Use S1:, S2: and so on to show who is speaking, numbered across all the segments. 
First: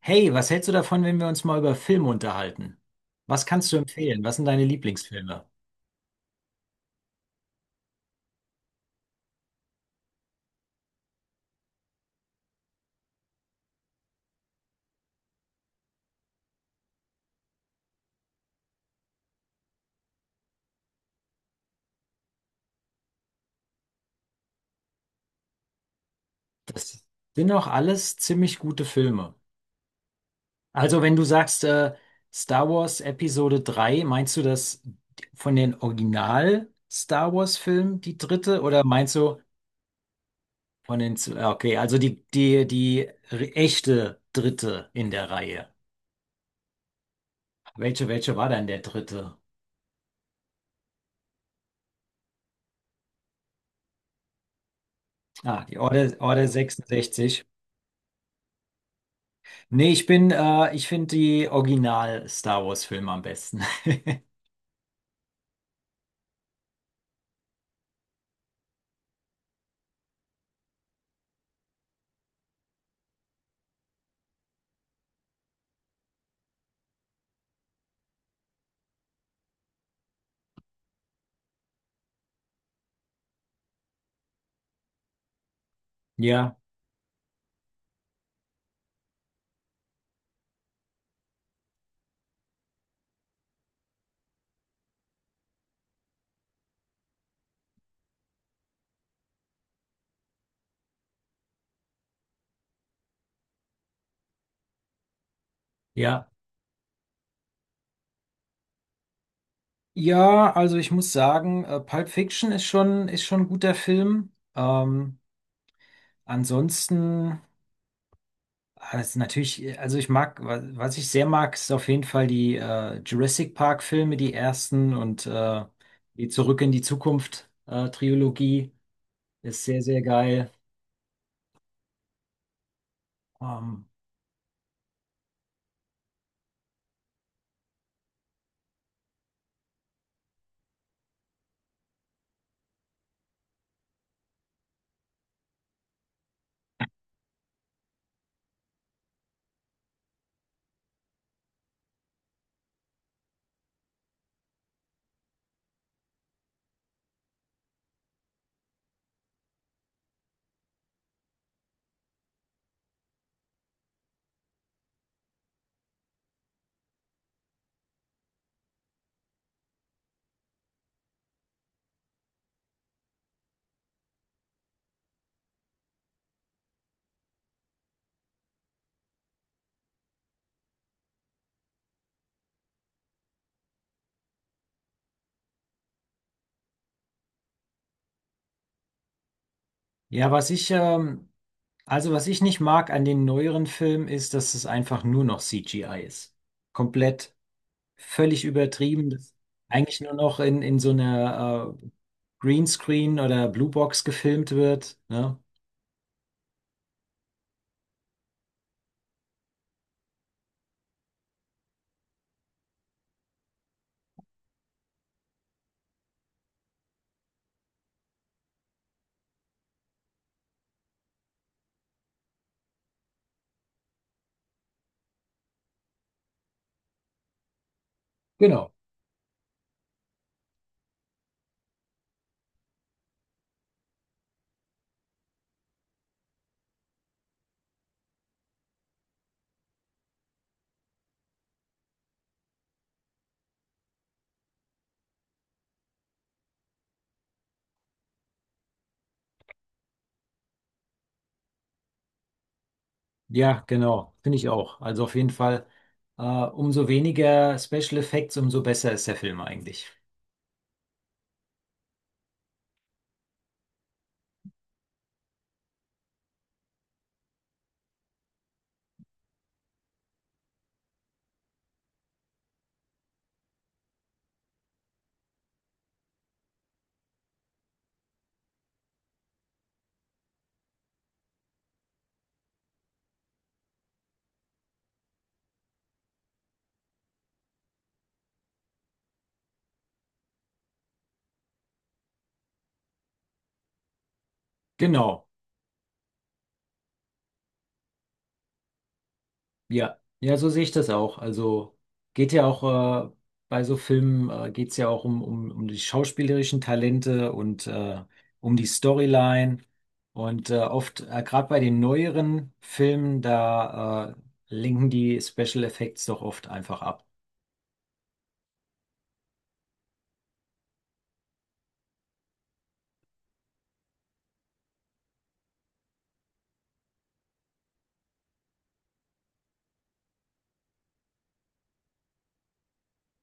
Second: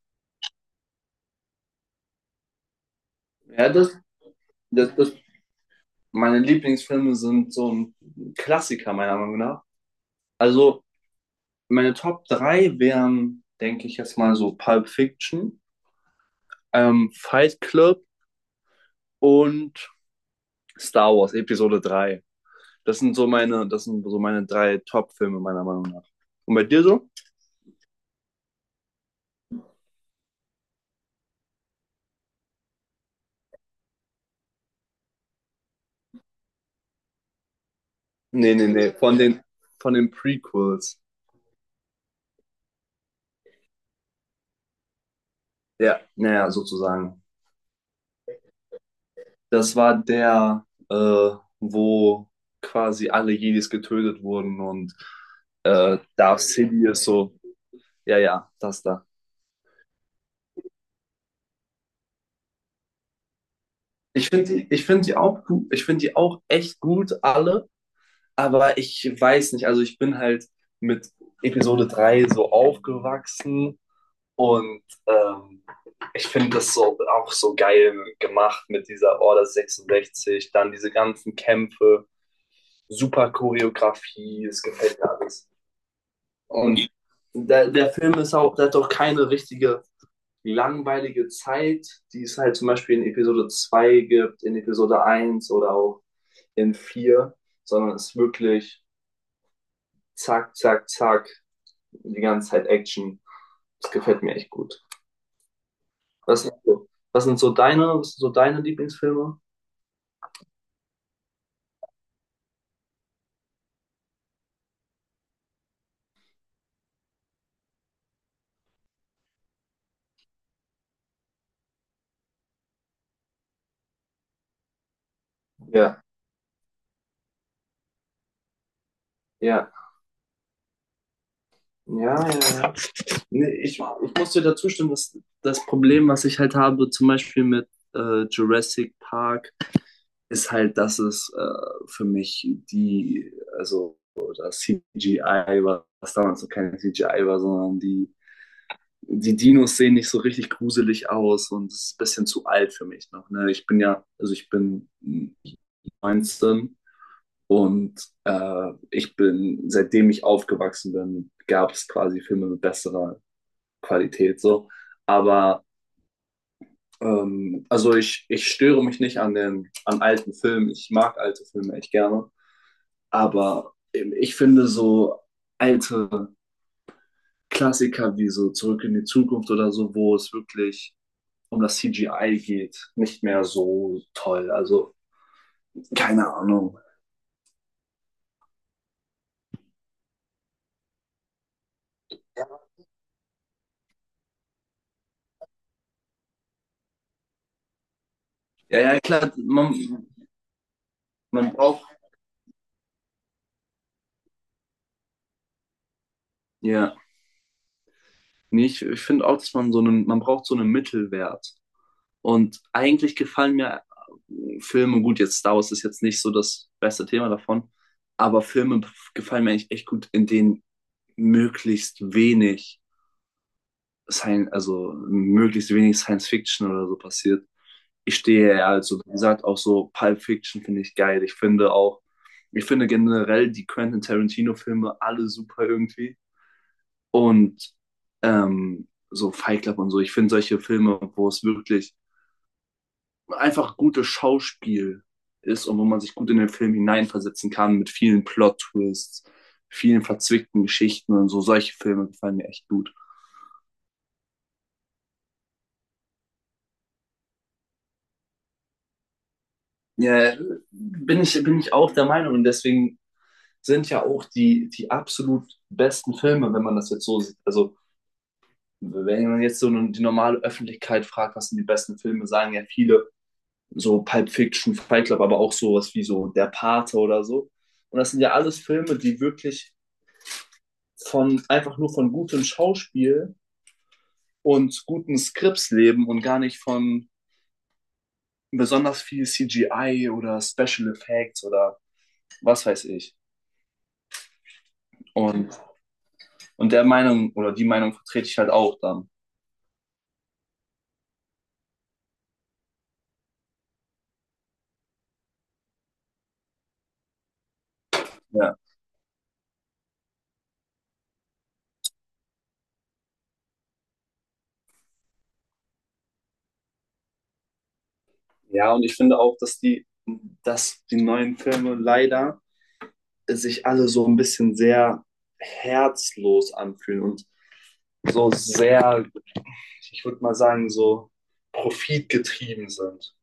S1: Hey, was hältst du davon, wenn wir uns mal über Filme unterhalten? Was
S2: Ja,
S1: kannst du empfehlen? Was sind deine
S2: das, das,
S1: Lieblingsfilme?
S2: meine Lieblingsfilme sind so ein Klassiker, meiner Meinung nach. Also, meine Top 3 wären, denke ich jetzt mal, so Pulp Fiction, Fight Club und Star Wars Episode drei. Das sind so meine drei Top-Filme, meiner Meinung nach. Und bei dir
S1: Das
S2: so?
S1: sind auch alles ziemlich gute Filme. Also, wenn du sagst, Star Wars Episode 3, meinst du das von den Original Star Wars Filmen, die
S2: Nee,
S1: dritte,
S2: nee,
S1: oder
S2: nee,
S1: meinst du
S2: von den
S1: von
S2: Prequels.
S1: den, ja, okay, also die echte dritte in der Reihe?
S2: Ja, naja, sozusagen.
S1: Welche war denn der dritte?
S2: Das war der, wo quasi alle Jedis getötet wurden und
S1: Ah, die
S2: Darth
S1: Order
S2: Sidious so,
S1: 66.
S2: ja, ja, das da.
S1: Nee, ich bin, ich finde die Original-Star Wars-Filme am besten.
S2: Ich finde die auch gut, ich finde die auch echt gut, alle, aber ich weiß nicht, also ich bin halt mit Episode 3 so aufgewachsen und ich finde das so auch so geil gemacht mit dieser Order 66, dann diese ganzen Kämpfe, super Choreografie, es gefällt mir alles.
S1: Ja,
S2: Und der Film ist auch, der hat auch keine richtige langweilige Zeit, die es halt zum Beispiel in Episode 2 gibt, in Episode eins oder auch in vier, sondern es ist wirklich zack, zack, zack, die ganze Zeit Action. Das gefällt mir echt gut.
S1: ja.
S2: Was sind so deine, was sind so deine Lieblingsfilme?
S1: Ja, also ich muss sagen, Pulp Fiction ist schon ein guter Film. Ansonsten, ah, das ist natürlich, also ich mag, was ich sehr mag, ist auf jeden Fall die Jurassic Park-Filme, die ersten und
S2: Ja,
S1: die Zurück in die Zukunft Trilogie ist
S2: ja.
S1: sehr, sehr geil.
S2: Ja, ja, ja. Nee, ich,
S1: Ähm,
S2: ich muss dir dazu stimmen, dass das Problem, was ich halt habe, zum Beispiel mit Jurassic Park ist halt, dass es für also das CGI war, was damals noch kein CGI war, sondern die Dinos sehen nicht so richtig gruselig aus und es ist ein bisschen zu alt für mich noch. Ne? Ich bin ja, also ich bin 19 und ich bin, seitdem ich aufgewachsen bin, gab es quasi Filme mit besserer Qualität so. Aber also ich störe mich nicht an alten Filmen. Ich mag alte Filme echt gerne. Aber ich finde so alte Klassiker wie so Zurück in die Zukunft oder so, wo es wirklich um das CGI geht, nicht mehr so toll. Also keine Ahnung.
S1: ja, was ich, ähm, Also, was ich nicht mag an den neueren Filmen ist, dass es einfach nur noch CGI ist. Komplett, völlig
S2: Ja, ja,
S1: übertrieben. Das
S2: klar,
S1: ist eigentlich nur noch in so
S2: man
S1: einer
S2: braucht,
S1: Greenscreen oder Bluebox gefilmt wird. Ne?
S2: ja, nee, ich finde auch, dass man braucht so einen Mittelwert. Und eigentlich gefallen mir Filme, gut, jetzt Star Wars ist jetzt nicht so das beste Thema davon, aber Filme gefallen mir eigentlich echt gut, in denen möglichst wenig also möglichst wenig Science Fiction oder so passiert. Ich stehe ja
S1: Genau.
S2: also, wie gesagt, auch so Pulp Fiction finde ich geil. Ich finde generell die Quentin Tarantino-Filme alle super irgendwie. Und so Fight Club und so. Ich finde solche Filme, wo es wirklich einfach gutes Schauspiel ist und wo man sich gut in den Film hineinversetzen kann mit vielen Plot-Twists, vielen verzwickten Geschichten und so. Solche Filme gefallen mir echt gut.
S1: Ja, genau. Finde ich auch. Also auf jeden Fall, umso weniger Special Effects, umso besser ist der Film eigentlich.
S2: Ja, bin ich auch der Meinung. Und deswegen sind ja auch die absolut besten Filme, wenn man das jetzt so sieht. Also, wenn man jetzt so nun die normale Öffentlichkeit fragt, was sind die besten Filme, sagen ja viele so Pulp Fiction, Fight Club, aber auch sowas wie so Der Pate oder so. Und das sind ja alles Filme, die wirklich von einfach nur von gutem Schauspiel und guten Skripts leben und gar nicht von besonders viel CGI oder Special Effects oder was weiß ich.
S1: Genau.
S2: Und Und der Meinung oder die Meinung vertrete ich halt auch dann.
S1: Ja, ja, so sehe ich das auch. Also geht ja auch bei so Filmen, geht es ja auch um die schauspielerischen Talente und um
S2: Ja.
S1: die Storyline. Und gerade bei den neueren Filmen, da linken die Special Effects doch oft einfach ab.
S2: Ja, und ich finde auch, dass die neuen Filme leider sich alle so ein bisschen sehr herzlos anfühlen und so sehr, ich würde mal sagen, so profitgetrieben sind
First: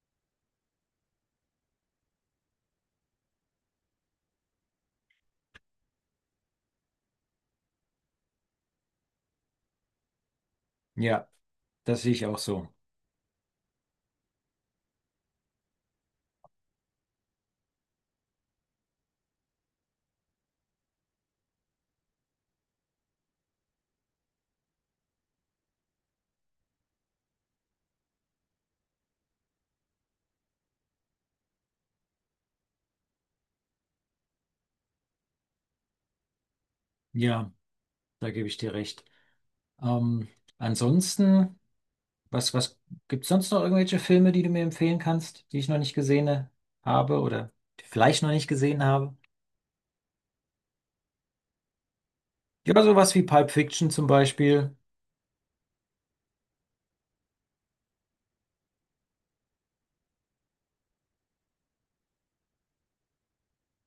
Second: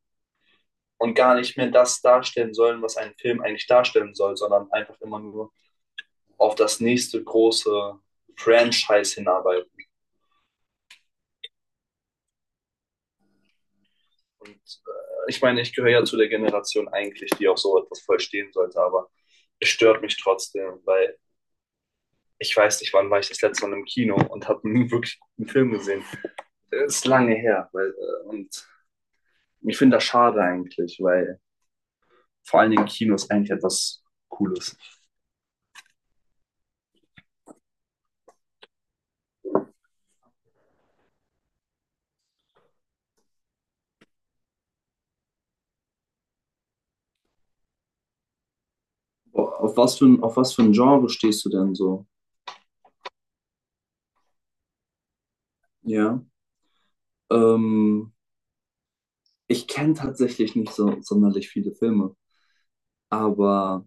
S2: und gar nicht mehr das darstellen sollen, was ein Film eigentlich darstellen soll, sondern einfach immer nur auf das nächste große Franchise hinarbeiten.
S1: Ja, das sehe ich auch so.
S2: Und ich meine, ich gehöre ja zu der Generation eigentlich, die auch so etwas verstehen sollte, aber es stört mich trotzdem, weil ich weiß nicht, wann war ich das letzte Mal im Kino und habe einen wirklich guten Film gesehen. Das ist lange her, und ich finde das schade eigentlich, weil vor allen Dingen Kino ist eigentlich etwas Cooles.
S1: Ja, da gebe ich dir recht. Ähm, ansonsten. Was gibt's sonst noch irgendwelche Filme, die du mir empfehlen kannst, die ich noch nicht gesehen habe oder die vielleicht noch nicht gesehen habe?
S2: Auf was für ein Genre stehst du denn so?
S1: Ja, sowas wie Pulp Fiction zum Beispiel.
S2: Ja. Ähm, ich kenne tatsächlich nicht so sonderlich viele Filme, aber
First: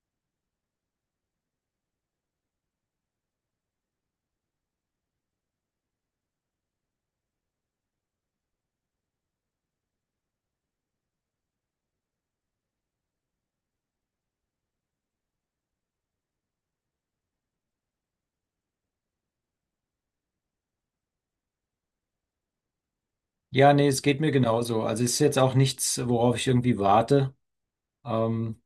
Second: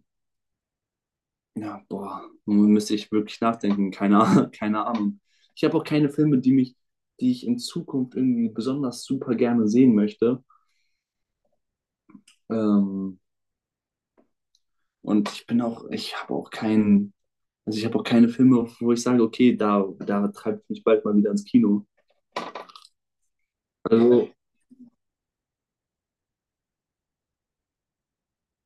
S2: ja, boah, nun müsste ich wirklich nachdenken. Keine, Ah- Keine Ahnung. Ich habe auch keine Filme, die ich in Zukunft irgendwie besonders super gerne sehen möchte. Ähm, und ich habe auch keinen, also ich habe auch keine Filme, wo ich sage, okay, da, da treibt mich bald mal wieder ins Kino.
S1: Ja, nee, es geht
S2: Also,
S1: mir genauso. Also es ist jetzt auch nichts, worauf ich irgendwie warte. Ähm,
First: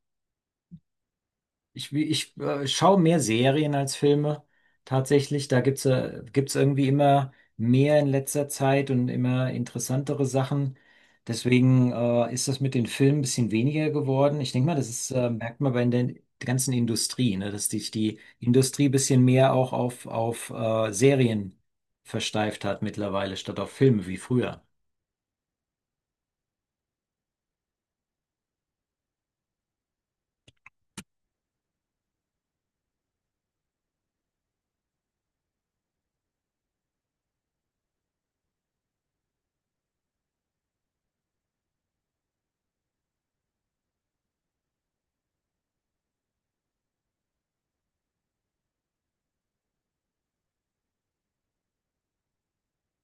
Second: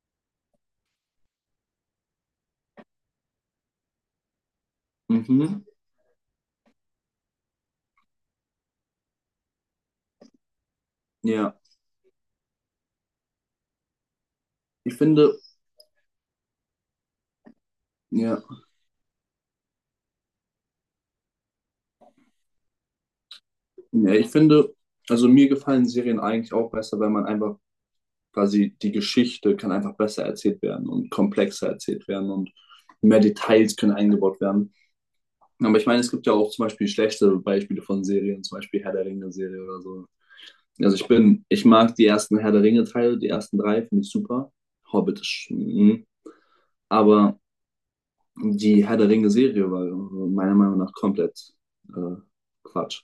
S1: ich schaue mehr Serien als Filme tatsächlich. Da
S2: mhm,
S1: gibt's irgendwie immer mehr in letzter Zeit und immer interessantere Sachen.
S2: ja,
S1: Deswegen ist das mit den Filmen ein bisschen weniger geworden. Ich denke mal, das
S2: ich
S1: ist,
S2: finde,
S1: merkt man bei der ganzen Industrie, ne? Dass sich die
S2: ja,
S1: Industrie ein bisschen mehr auch auf Serien versteift hat mittlerweile, statt auf Filme
S2: ja,
S1: wie
S2: ich
S1: früher.
S2: finde, also mir gefallen Serien eigentlich auch besser, wenn man einfach quasi die Geschichte kann einfach besser erzählt werden und komplexer erzählt werden und mehr Details können eingebaut werden. Aber ich meine, es gibt ja auch zum Beispiel schlechte Beispiele von Serien, zum Beispiel Herr der Ringe-Serie oder so. Also ich bin, ich mag die ersten Herr der Ringe-Teile, die ersten drei, finde ich super. Hobbit ist, mhm. Aber die Herr der Ringe-Serie war meiner Meinung nach komplett äh, Quatsch.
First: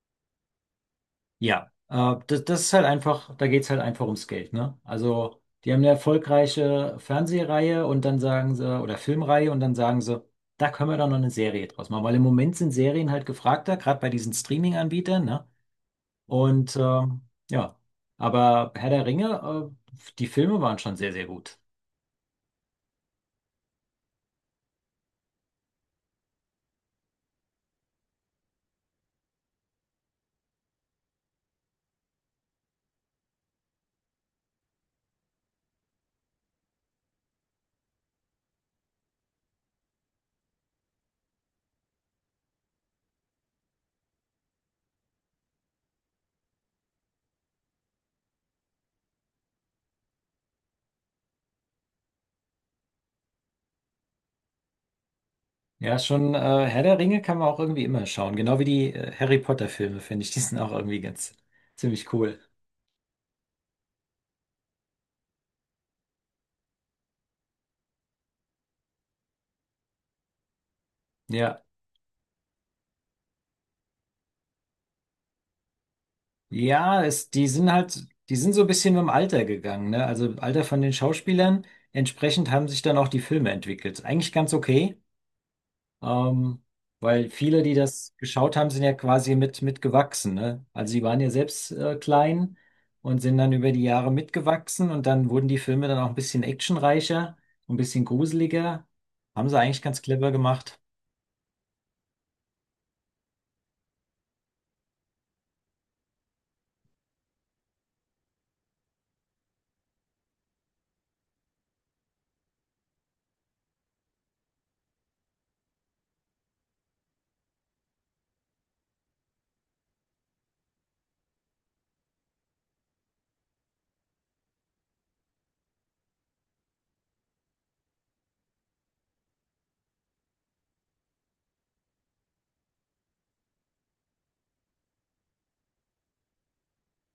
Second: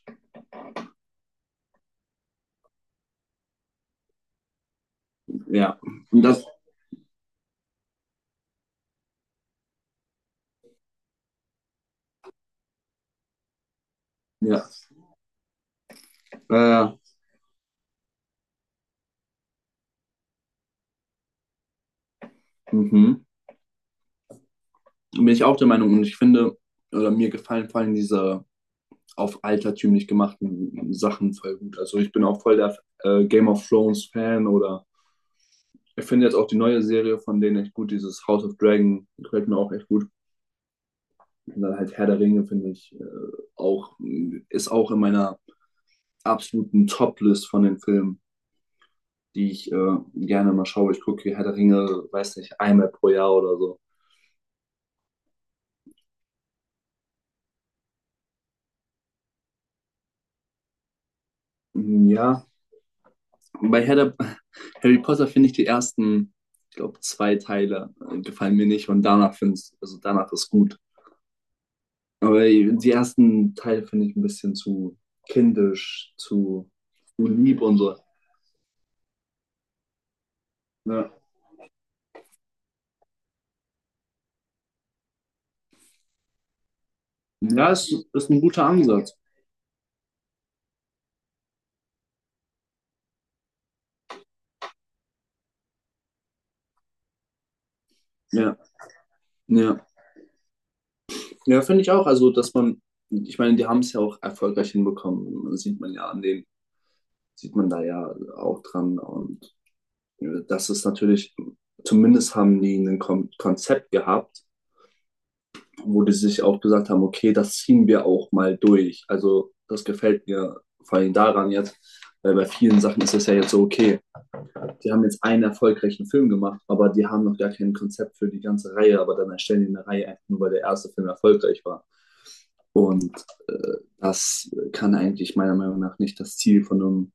S1: Ja, das ist halt einfach, da geht's halt einfach ums Geld, ne? Also, die
S2: Ja,
S1: haben eine
S2: und das,
S1: erfolgreiche Fernsehreihe und dann sagen sie, oder Filmreihe und dann sagen sie, da können wir doch noch eine Serie draus machen, weil im Moment sind Serien halt gefragter, gerade bei diesen
S2: ja,
S1: Streaming-Anbietern, ne? Und
S2: äh,
S1: ja, aber Herr der Ringe, die Filme waren schon sehr, sehr gut.
S2: mhm. Bin ich auch der Meinung und ich finde, oder mir gefallen vor allem diese auf altertümlich gemachten Sachen voll gut. Also ich bin auch voll der Game of Thrones Fan oder ich finde jetzt auch die neue Serie von denen echt gut. Dieses House of Dragon gefällt mir auch echt gut. Und dann halt Herr der Ringe finde ich auch, ist auch in meiner absoluten Top-List von den Filmen, die ich gerne mal schaue. Ich gucke Herr der Ringe, weiß nicht, einmal pro Jahr oder so.
S1: Ja, schon Herr der Ringe kann man auch irgendwie immer schauen, genau wie die Harry Potter-Filme, finde ich, die sind auch irgendwie ganz
S2: Hm,
S1: ziemlich cool.
S2: ja, bei Herr der, Harry Potter finde ich die ersten, ich glaube, zwei Teile gefallen mir nicht und danach finde ich, also danach ist gut.
S1: Ja.
S2: Aber die ersten Teil finde ich ein bisschen zu kindisch,
S1: Ja,
S2: zu
S1: es, die
S2: lieb
S1: sind
S2: und so.
S1: halt, die sind so ein bisschen mit dem Alter gegangen, ne? Also Alter von den
S2: Ja,
S1: Schauspielern. Entsprechend haben sich dann auch die Filme entwickelt. Eigentlich ganz okay, ähm, weil viele,
S2: ja
S1: die
S2: ist,
S1: das
S2: ist ein
S1: geschaut
S2: guter
S1: haben, sind ja
S2: Ansatz.
S1: quasi mitgewachsen, ne? Also die waren ja selbst klein und sind dann über die Jahre mitgewachsen und dann wurden die Filme dann auch ein bisschen actionreicher, ein bisschen
S2: Ja,
S1: gruseliger. Haben sie eigentlich
S2: ja.
S1: ganz clever gemacht.
S2: Ja, finde ich auch. Also, dass man, ich meine, die haben es ja auch erfolgreich hinbekommen. Das sieht man ja an den, sieht man da ja auch dran. Und das ist natürlich, zumindest haben die ein Konzept gehabt, wo die sich auch gesagt haben, okay, das ziehen wir auch mal durch. Also, das gefällt mir vor allem daran jetzt, weil bei vielen Sachen ist es ja jetzt so, okay, die haben jetzt einen erfolgreichen Film gemacht, aber die haben noch gar kein Konzept für die ganze Reihe, aber dann erstellen die eine Reihe einfach nur, weil der erste Film erfolgreich war. Und das kann eigentlich meiner Meinung nach nicht das Ziel von einem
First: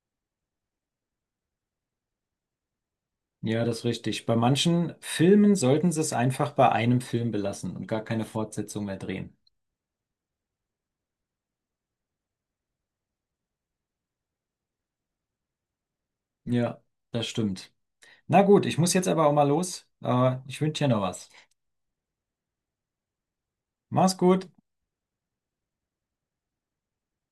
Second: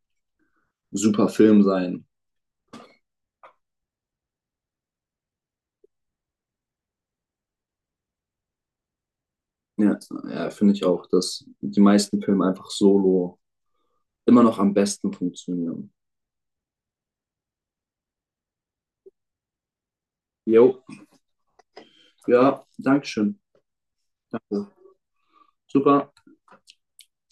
S2: super Film sein.
S1: Ja, das ist richtig. Bei manchen Filmen sollten sie es einfach bei einem Film belassen und gar keine Fortsetzung mehr drehen.
S2: Ja, ja finde ich auch, dass die meisten Filme einfach solo immer noch am besten funktionieren.
S1: Ja, das stimmt. Na gut, ich muss jetzt aber auch mal los. Ich wünsche
S2: Jo,
S1: dir noch was.
S2: ja, Dankeschön.
S1: Mach's gut.
S2: Danke. Super.